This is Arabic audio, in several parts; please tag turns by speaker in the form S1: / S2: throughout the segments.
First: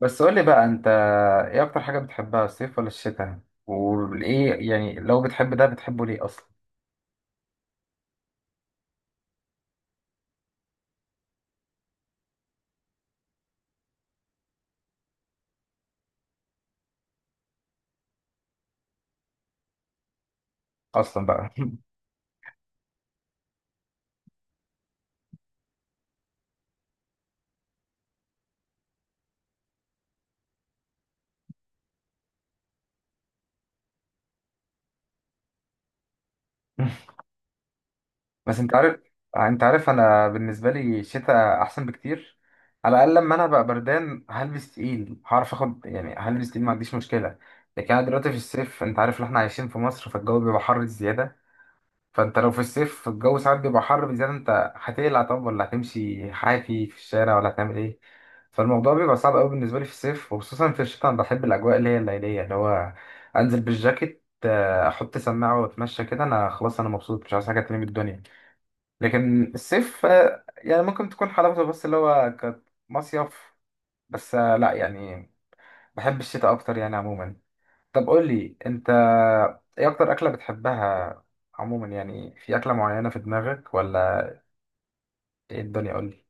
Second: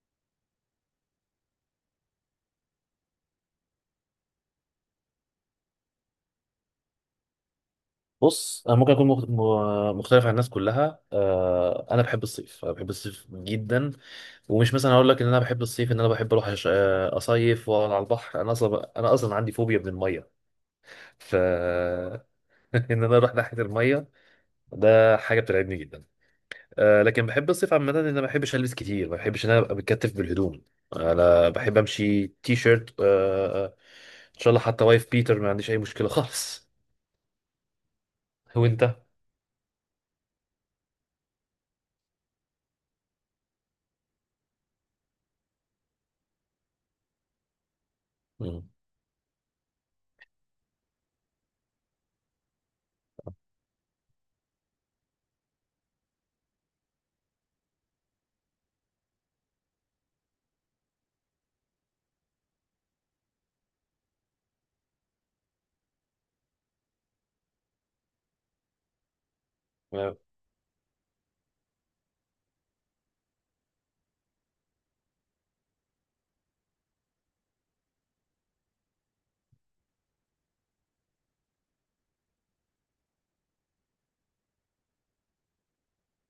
S1: بس قول لي بقى انت، ايه اكتر حاجة بتحبها؟ الصيف ولا الشتاء؟ وايه يعني لو بتحب ده بتحبه ليه اصلا؟
S2: بص، انا ممكن اكون مختلف عن الناس كلها. انا بحب الصيف، انا بحب الصيف جدا. ومش مثلا اقول لك ان انا بحب الصيف ان انا بحب اروح اصيف واقعد على البحر. انا اصلا عندي فوبيا من الميه.
S1: اصلا
S2: ف
S1: بقى.
S2: ان انا اروح ناحيه الميه ده حاجه بترعبني جدا. لكن بحب الصيف عامه، ان انا ما بحبش البس كتير، ما بحبش ان انا ابقى متكتف بالهدوم. انا بحب امشي تي شيرت. ان شاء الله حتى وايف بيتر ما عنديش اي مشكله خالص.
S1: بس انت عارف،
S2: وانت؟
S1: انت عارف انا بالنسبة لي الشتاء احسن بكتير. على الاقل لما انا بقى بردان هلبس تقيل، هعرف اخد، يعني هلبس تقيل ما عنديش مشكلة. لكن انا دلوقتي في الصيف، انت عارف ان احنا عايشين في مصر فالجو بيبقى حر زيادة. فانت لو في الصيف الجو ساعات بيبقى حر بزيادة، انت هتقلع؟ طب ولا هتمشي حافي في الشارع؟ ولا هتعمل ايه؟ فالموضوع بيبقى صعب قوي بالنسبة لي في الصيف. وخصوصا في الشتاء انا بحب الاجواء اللي هي الليلية، اللي هو انزل بالجاكيت، احط سماعة واتمشى كده، انا خلاص، انا مبسوط، مش عايز حاجة تانية من الدنيا. لكن الصيف
S2: مم.
S1: يعني ممكن تكون حلاوته بس اللي هو كمصيف. بس لا يعني، بحب الشتاء اكتر يعني عموما. طب قول لي انت، ايه اكتر اكله بتحبها؟ عموما يعني في اكله معينه في دماغك ولا ايه الدنيا؟ قول لي.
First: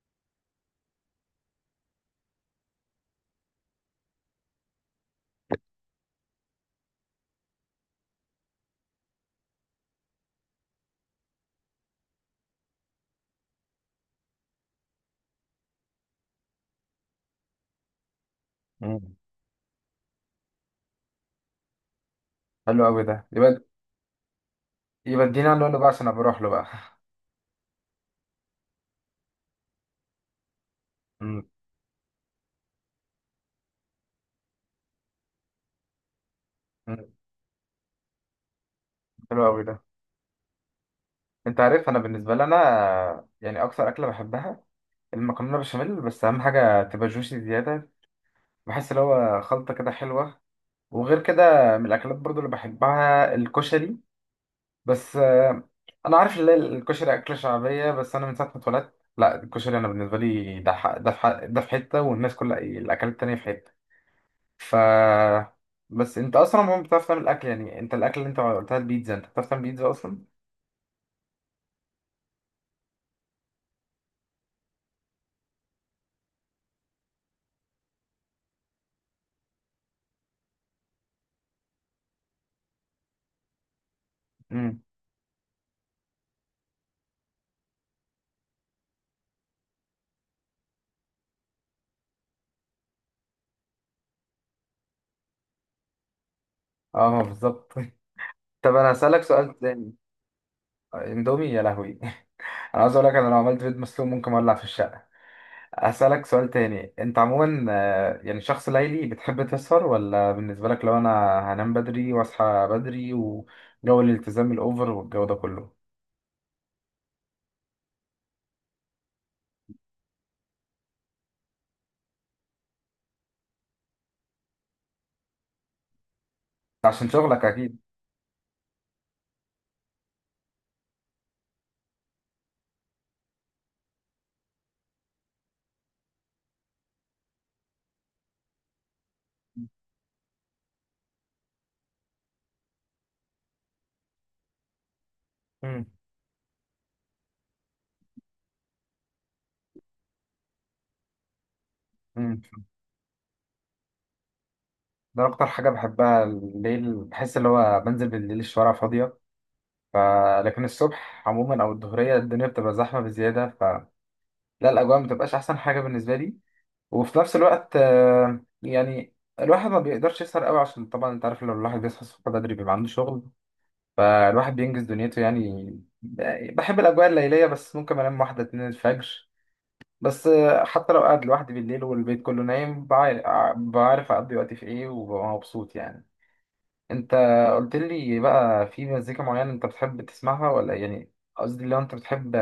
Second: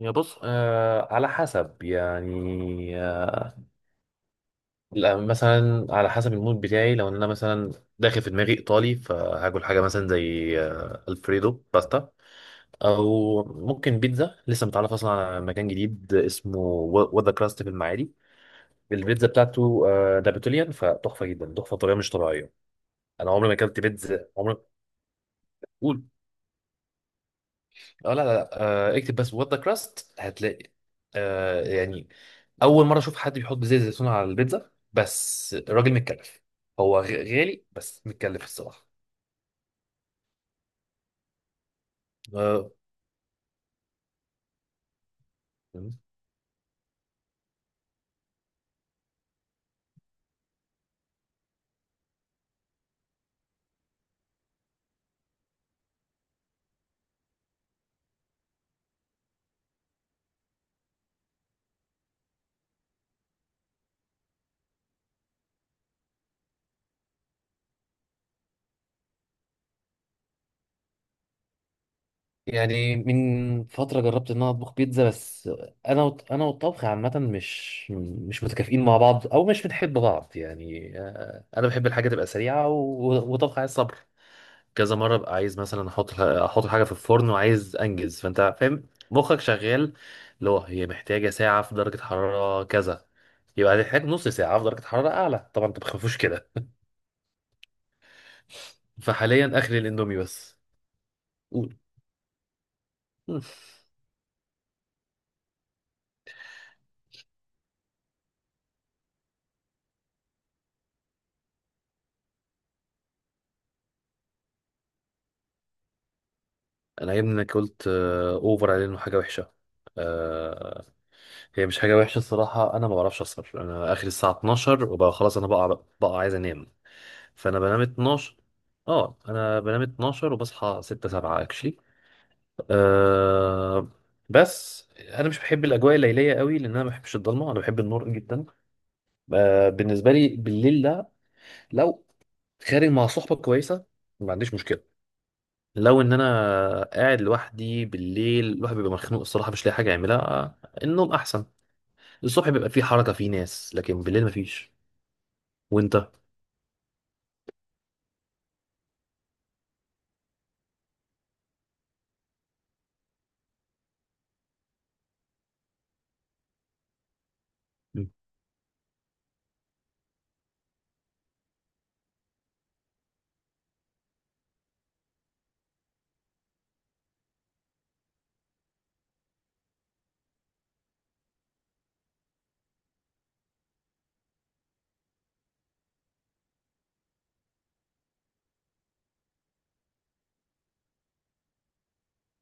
S2: يا بص، على حسب يعني. لا، مثلا على حسب المود بتاعي، لو ان انا مثلا داخل في دماغي ايطالي فهاكل حاجه مثلا زي الفريدو باستا، او ممكن بيتزا. لسه متعرف اصلا على مكان جديد اسمه وذا كراست في المعادي.
S1: مم.
S2: البيتزا بتاعته نابوليان فتحفه جدا، تحفه بطريقه مش طبيعيه.
S1: حلو قوي ده،
S2: انا عمري ما
S1: يبقى.
S2: اكلت بيتزا، عمري.
S1: يبقى ادينا عنوانه بقى
S2: قول.
S1: عشان أبقى اروح له بقى.
S2: اه، لا لا لا، اكتب بس وذا كراست هتلاقي.
S1: مم.
S2: آه يعني اول مره اشوف حد بيحط زيت زيتون على البيتزا، بس الراجل متكلف. هو
S1: مم.
S2: غالي بس متكلف الصراحه.
S1: حلو قوي ده. انت عارف انا بالنسبه لي
S2: آه،
S1: انا، يعني اكتر اكله بحبها المكرونه بشاميل، بس اهم حاجه تبقى جوسي زياده. بحس اللي هو خلطه كده حلوه. وغير كده، من الاكلات برضو اللي بحبها الكشري. بس انا عارف ان الكشري اكله شعبيه، بس انا من ساعه ما اتولدت لا الكشري، انا بالنسبه لي ده ده في ده في حته والناس كلها الاكلات التانيه في حته. ف بس انت اصلا ما بتعرف تعمل اكل يعني. انت الاكل اللي انت قلتها البيتزا، انت بتعرف تعمل بيتزا اصلا؟
S2: من فتره جربت ان انا اطبخ بيتزا، بس انا انا والطبخ عامه مش متكافئين مع بعض، او مش بنحب بعض يعني. انا بحب الحاجه تبقى سريعه وطبخ عايز صبر.
S1: امم.
S2: كذا مره ببقى عايز مثلا احط حاجه في الفرن وعايز انجز، فانت فاهم. مخك شغال، اللي هو هي محتاجه ساعه في درجه حراره كذا، يبقى هتحتاج نص ساعه في درجه حراره اعلى طبعا. انت ما بتخافوش كده.
S1: اه بالظبط. طب انا هسالك سؤال
S2: فحاليا اخري
S1: تاني.
S2: الاندومي بس.
S1: اندومي يا
S2: قول.
S1: لهوي. انا عايز اقول لك، انا لو
S2: مم.
S1: عملت بيض مسلوق ممكن اولع في الشقه. أسألك سؤال تاني، أنت عموما يعني شخص ليلي بتحب تسهر؟ ولا بالنسبة لك لو أنا هنام بدري وأصحى بدري وجو الالتزام الأوفر والجو ده كله؟
S2: انا عيبني انك قلت اوفر، عليه انه حاجه وحشه. آه، هي مش حاجة وحشة الصراحة. أنا ما بعرفش أسهر، أنا آخر الساعة 12 وبقى خلاص. أنا بقى عايز أنام.
S1: عشان شغلك
S2: فأنا
S1: أكيد.
S2: بنام 12. أه، أنا بنام 12 وبصحى 6 7 أكشلي. أه. بس أنا مش بحب الأجواء الليلية قوي لأن أنا ما بحبش الضلمة، أنا بحب النور جدا. أه، بالنسبة لي بالليل ده، لو خارج مع صحبة كويسة ما عنديش مشكلة.
S1: مم.
S2: لو إن أنا قاعد لوحدي بالليل الواحد بيبقى مخنوق الصراحة، مش لاقي حاجة يعملها. النوم أحسن.
S1: مم.
S2: الصبح بيبقى فيه حركة، فيه ناس، لكن بالليل مفيش.
S1: ده أكتر حاجة
S2: وانت؟
S1: بحبها الليل، بحس اللي هو بنزل بالليل الشوارع فاضية. ف... لكن الصبح عموما أو الظهرية الدنيا بتبقى زحمة بزيادة، فلا، الأجواء ما بتبقاش أحسن حاجة بالنسبة لي. وفي نفس الوقت
S2: مم.
S1: يعني الواحد ما بيقدرش يسهر قوي عشان طبعا أنت عارف، لو الواحد بيصحى الصبح بدري بيبقى عنده شغل. فالواحد بينجز دنيته يعني. بحب الأجواء الليلية بس ممكن أنام 1 2 الفجر بس. حتى لو قاعد لوحدي بالليل والبيت كله نايم بعرف أقضي وقتي في إيه وببقى مبسوط يعني. انت، قلت لي بقى في مزيكا معينة انت بتحب تسمعها؟ ولا يعني قصدي لو انت بتحب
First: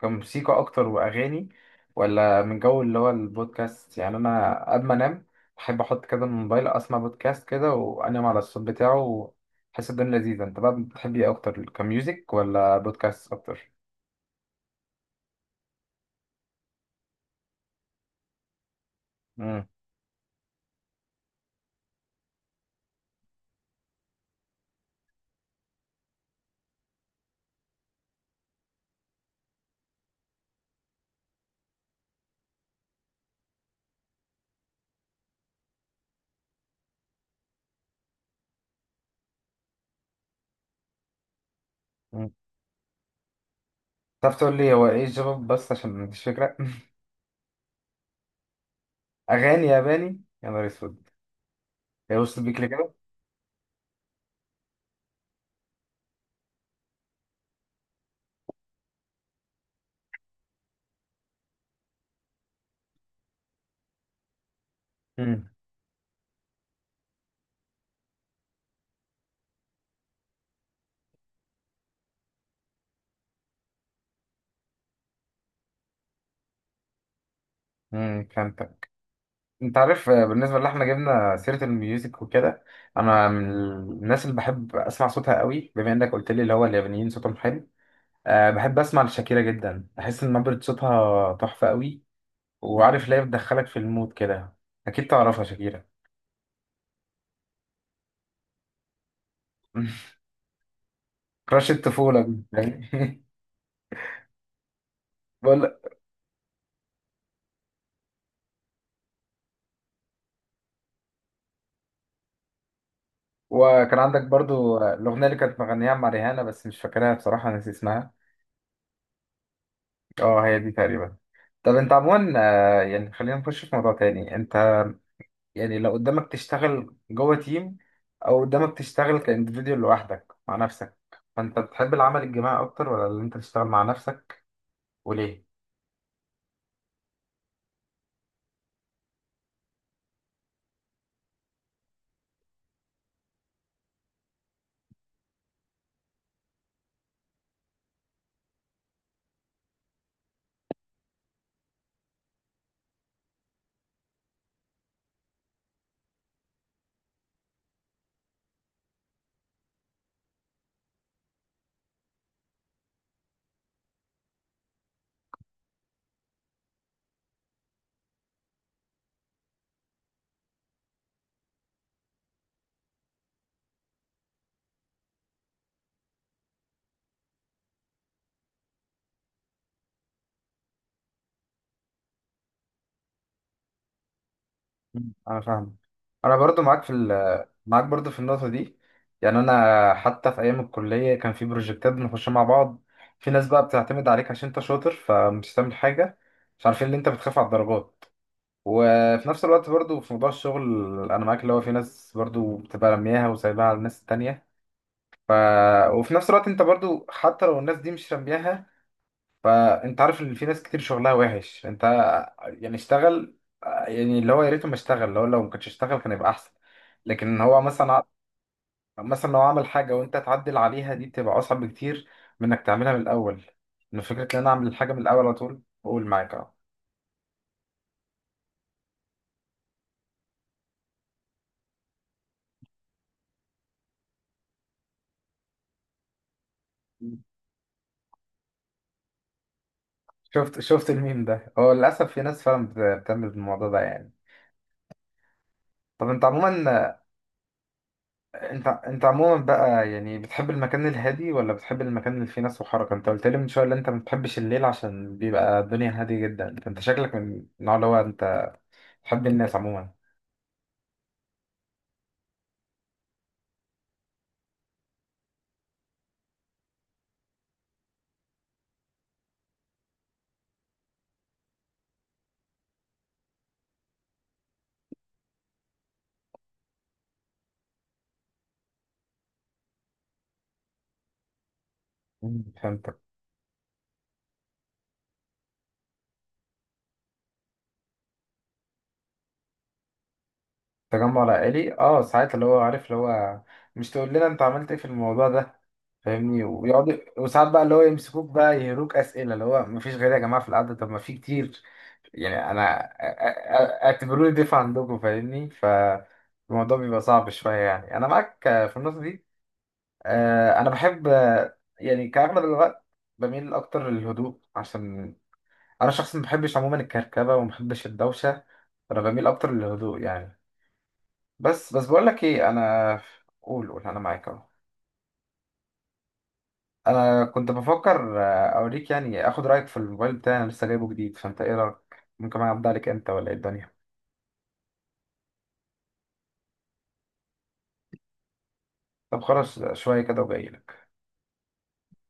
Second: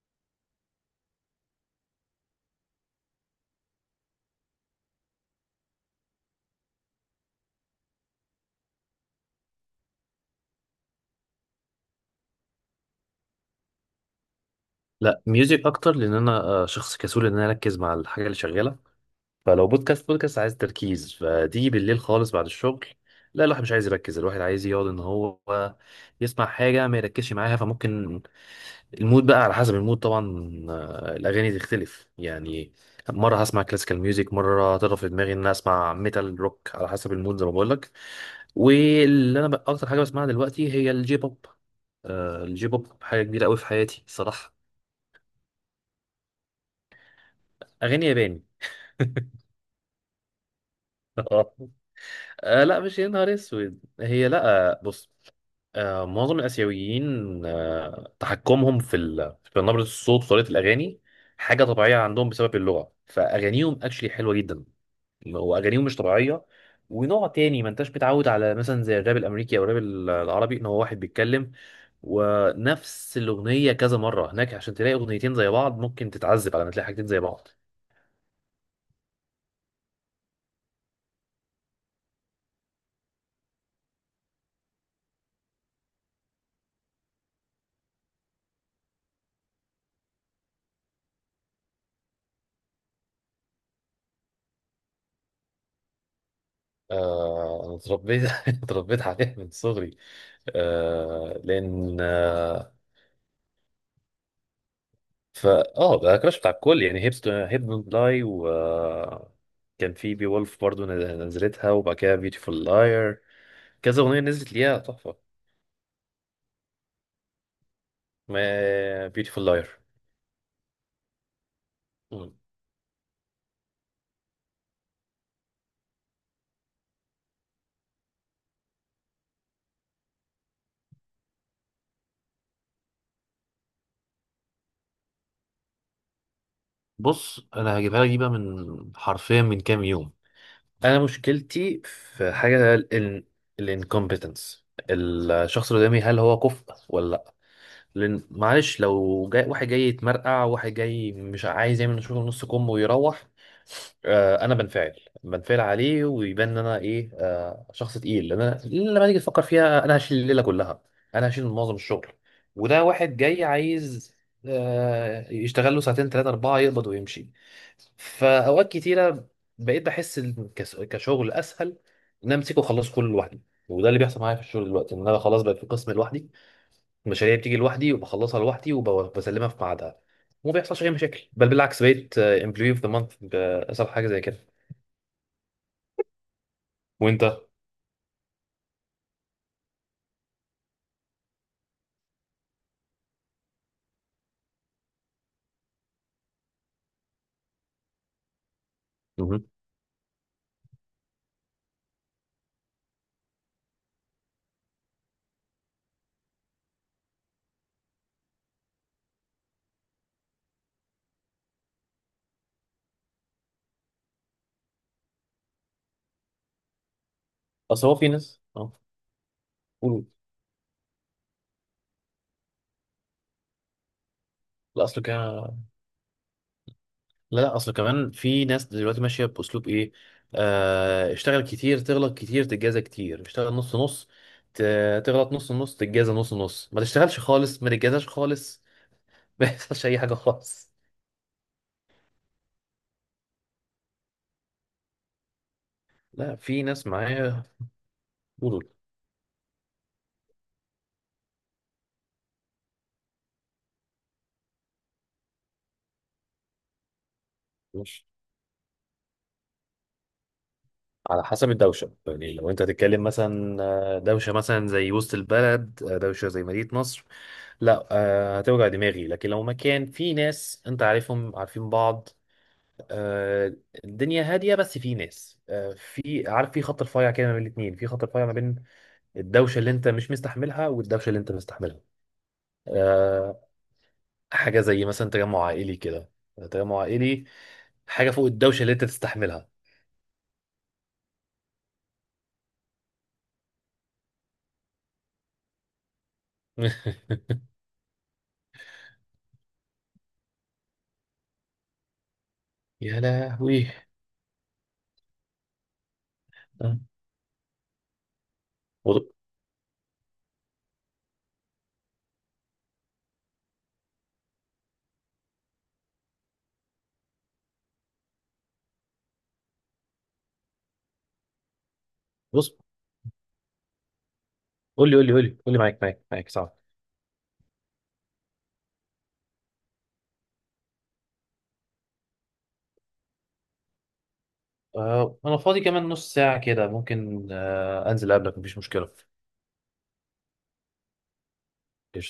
S1: كموسيقى اكتر واغاني، ولا من جو اللي هو البودكاست؟ يعني انا قبل ما انام بحب احط كده الموبايل، اسمع بودكاست كده وانام على الصوت بتاعه، وحس الدنيا لذيذة. انت بقى بتحب ايه اكتر؟ كميوزك ولا بودكاست اكتر؟
S2: لا، ميوزك اكتر لان انا شخص كسول ان انا اركز مع الحاجة اللي شغالة.
S1: امم.
S2: فلو بودكاست، بودكاست عايز تركيز فتيجي بالليل خالص بعد الشغل، لا الواحد مش عايز يركز، الواحد عايز يقعد ان هو يسمع حاجة ما يركزش معاها. فممكن المود بقى على حسب المود طبعا. الاغاني تختلف يعني. مرة هسمع كلاسيكال ميوزك، مرة هترى في دماغي ان انا اسمع ميتال روك، على حسب المود زي ما بقول لك. واللي انا بقى اكتر حاجه بسمعها دلوقتي هي الجي بوب. آه، الجي بوب حاجه كبيره قوي في حياتي
S1: تعرف
S2: الصراحه.
S1: تقول لي هو ايه الجواب بس عشان مفيش فكرة.
S2: اغاني ياباني.
S1: اغاني ياباني يا نهار اسود.
S2: آه.
S1: يوصل بيك
S2: لا،
S1: لكده.
S2: مش يا نهار اسود هي، لا. بص، معظم الاسيويين تحكمهم في في نبره الصوت وطريقه الاغاني حاجه طبيعيه عندهم بسبب اللغه. فاغانيهم اكشلي حلوه جدا،
S1: امم.
S2: واغانيهم مش طبيعيه. ونوع تاني ما انتش متعود على، مثلا زي الراب الامريكي او الراب العربي، ان هو واحد بيتكلم ونفس الاغنيه كذا مره. هناك عشان تلاقي اغنيتين زي بعض ممكن تتعذب على ما تلاقي حاجتين زي بعض.
S1: فهمتك. انت عارف بالنسبه اللي احنا جبنا سيره الميوزك وكده، انا من الناس اللي بحب اسمع صوتها قوي، بما انك قلت لي اللي هو اليابانيين صوتهم حلو. أه بحب اسمع لشاكيرا جدا، بحس ان نبره صوتها تحفه قوي. وعارف ليه؟ بتدخلك في المود كده. اكيد تعرفها شاكيرا.
S2: آه، انا اتربيت اتربيت عليها من صغري. آه
S1: كراش
S2: لان
S1: الطفوله دي،
S2: آه
S1: فاهم؟ بقول،
S2: فا اه ده كراش بتاع الكل يعني، هيبس هيب دونت لاي، و كان في بي وولف برضه نزلتها، وبعد كده بيوتيفول لاير.
S1: وكان
S2: كذا اغنيه
S1: عندك
S2: نزلت
S1: برضو
S2: ليها تحفه.
S1: الاغنيه اللي كانت مغنيها مع ريهانه بس مش فاكرها بصراحه، ناسي اسمها.
S2: ما بيوتيفول لاير.
S1: اه هي دي تقريبا. طب انت عموما
S2: مم.
S1: يعني خلينا نخش في موضوع تاني، انت يعني لو قدامك تشتغل جوه تيم، او قدامك تشتغل كاندفيديوال لوحدك مع نفسك، فانت بتحب العمل الجماعي اكتر ولا اللي انت تشتغل مع نفسك؟ وليه؟
S2: بص، انا هجيبها لك دي بقى من حرفيا من كام يوم. انا مشكلتي في حاجه، الانكومبتنس، الشخص اللي قدامي هل هو كفء ولا لا. لان معلش، لو جاي واحد جاي يتمرقع، واحد جاي مش عايز يعمل شغل، نص كم ويروح، انا بنفعل عليه ويبان ان انا ايه، شخص تقيل. لان انا لما تيجي تفكر فيها انا هشيل الليله كلها، انا هشيل معظم الشغل، وده واحد جاي عايز يشتغل له ساعتين ثلاثة أربعة، يقبض ويمشي. فاوقات كتيره بقيت بحس إن كشغل اسهل ان انا امسكه واخلصه كله لوحدي. وده اللي بيحصل معايا في الشغل دلوقتي، ان انا خلاص بقى في قسم لوحدي، المشاريع بتيجي لوحدي وبخلصها لوحدي وبسلمها في ميعادها، وما بيحصلش اي مشاكل، بل بالعكس، بقيت امبلوي اوف ذا مانث بأسهل حاجه زي كده.
S1: مم. انا فاهم. انا برضو معاك في
S2: وانت؟
S1: معاك برضو في النقطه دي. يعني انا حتى في ايام الكليه كان في بروجكتات بنخشها مع بعض، في ناس بقى بتعتمد عليك عشان انت شاطر، فمش هتعمل حاجه، مش عارفين ان انت بتخاف على الدرجات. وفي نفس
S2: مهم.
S1: الوقت برضو في موضوع الشغل انا معاك، اللي هو في ناس برضو بتبقى رمياها وسايباها على الناس التانية. ف... وفي نفس الوقت انت برضو حتى لو الناس دي مش رمياها، فانت عارف ان في ناس كتير شغلها وحش. انت يعني اشتغل، يعني اللي هو يا ريته ما اشتغل، اللي هو لو ما كانش اشتغل كان يبقى احسن. لكن هو
S2: اصل
S1: مثلا
S2: هو في ناس، اه.
S1: مثلا لو عمل
S2: قول
S1: حاجه
S2: قول.
S1: وانت تعدل عليها دي بتبقى اصعب بكتير من انك تعملها من الاول. ان فكره ان انا اعمل
S2: لا
S1: الحاجه من
S2: اصل
S1: الاول على
S2: كده،
S1: طول، بقول معاك اه.
S2: لا لا، اصل كمان في ناس دلوقتي ماشيه باسلوب ايه: اشتغل كتير تغلط كتير تتجازى كتير، اشتغل نص نص تغلط نص نص تتجازى نص نص، ما تشتغلش خالص ما تتجازاش خالص. ما يحصلش اي حاجه
S1: شفت؟
S2: خالص.
S1: شفت الميم ده؟ هو للاسف في ناس فعلا بتعمل الموضوع ده يعني. طب انت
S2: لا في ناس
S1: عموما،
S2: معايا
S1: انت
S2: برول
S1: انت عموما بقى يعني بتحب المكان الهادي ولا بتحب المكان اللي فيه ناس وحركه؟ انت قلت لي من شويه ان انت ما بتحبش الليل عشان بيبقى الدنيا هاديه جدا. انت، أنت شكلك من النوع اللي هو
S2: مش
S1: انت تحب الناس عموما؟
S2: على حسب الدوشه يعني. لو انت هتتكلم مثلا دوشه مثلا زي وسط البلد، دوشه زي مدينه نصر، لا هتوجع دماغي. لكن لو مكان في ناس انت عارفهم، عارفين بعض، آه، الدنيا هاديه بس في ناس، في، عارف، في خط رفيع كده ما بين الاثنين، في خط رفيع ما بين الدوشه اللي انت مش مستحملها والدوشه اللي انت مستحملها.
S1: مم. فهمتك.
S2: آه، حاجه زي مثلا تجمع عائلي كده، تجمع عائلي، حاجه فوق الدوشه اللي انت تستحملها.
S1: تجمع العائلي اه، ساعات اللي هو عارف اللي هو، مش تقول لنا انت عملت ايه في الموضوع ده، فاهمني؟ ويقعد، وساعات بقى اللي هو يمسكوك بقى يهروك اسئله، اللي هو ما فيش غير يا جماعه في القعده طب ما في كتير يعني. انا
S2: يا لهوي.
S1: اعتبروني ضيف عندكم فاهمني، فالموضوع
S2: آه.
S1: بيبقى صعب شويه يعني. انا معاك في النقطه
S2: وط-
S1: دي. انا بحب يعني كاغلب الوقت بميل اكتر للهدوء، عشان انا شخص ما بحبش عموما الكركبه وما بحبش الدوشه، فانا بميل اكتر للهدوء يعني. بس بقول لك ايه
S2: بص،
S1: انا، قول، انا معاك اهو.
S2: قول لي قول لي قول لي قول لي، معاك معاك معاك، صعب.
S1: انا كنت بفكر اوريك يعني، اخد رايك في الموبايل بتاعي، انا لسه جايبه جديد، فانت ايه رايك؟ ممكن اعدي عليك انت ولا ايه الدنيا؟
S2: انا فاضي كمان نص ساعه كده، ممكن انزل قبلك مفيش مشكله.
S1: طب خلاص شويه كده وجاي.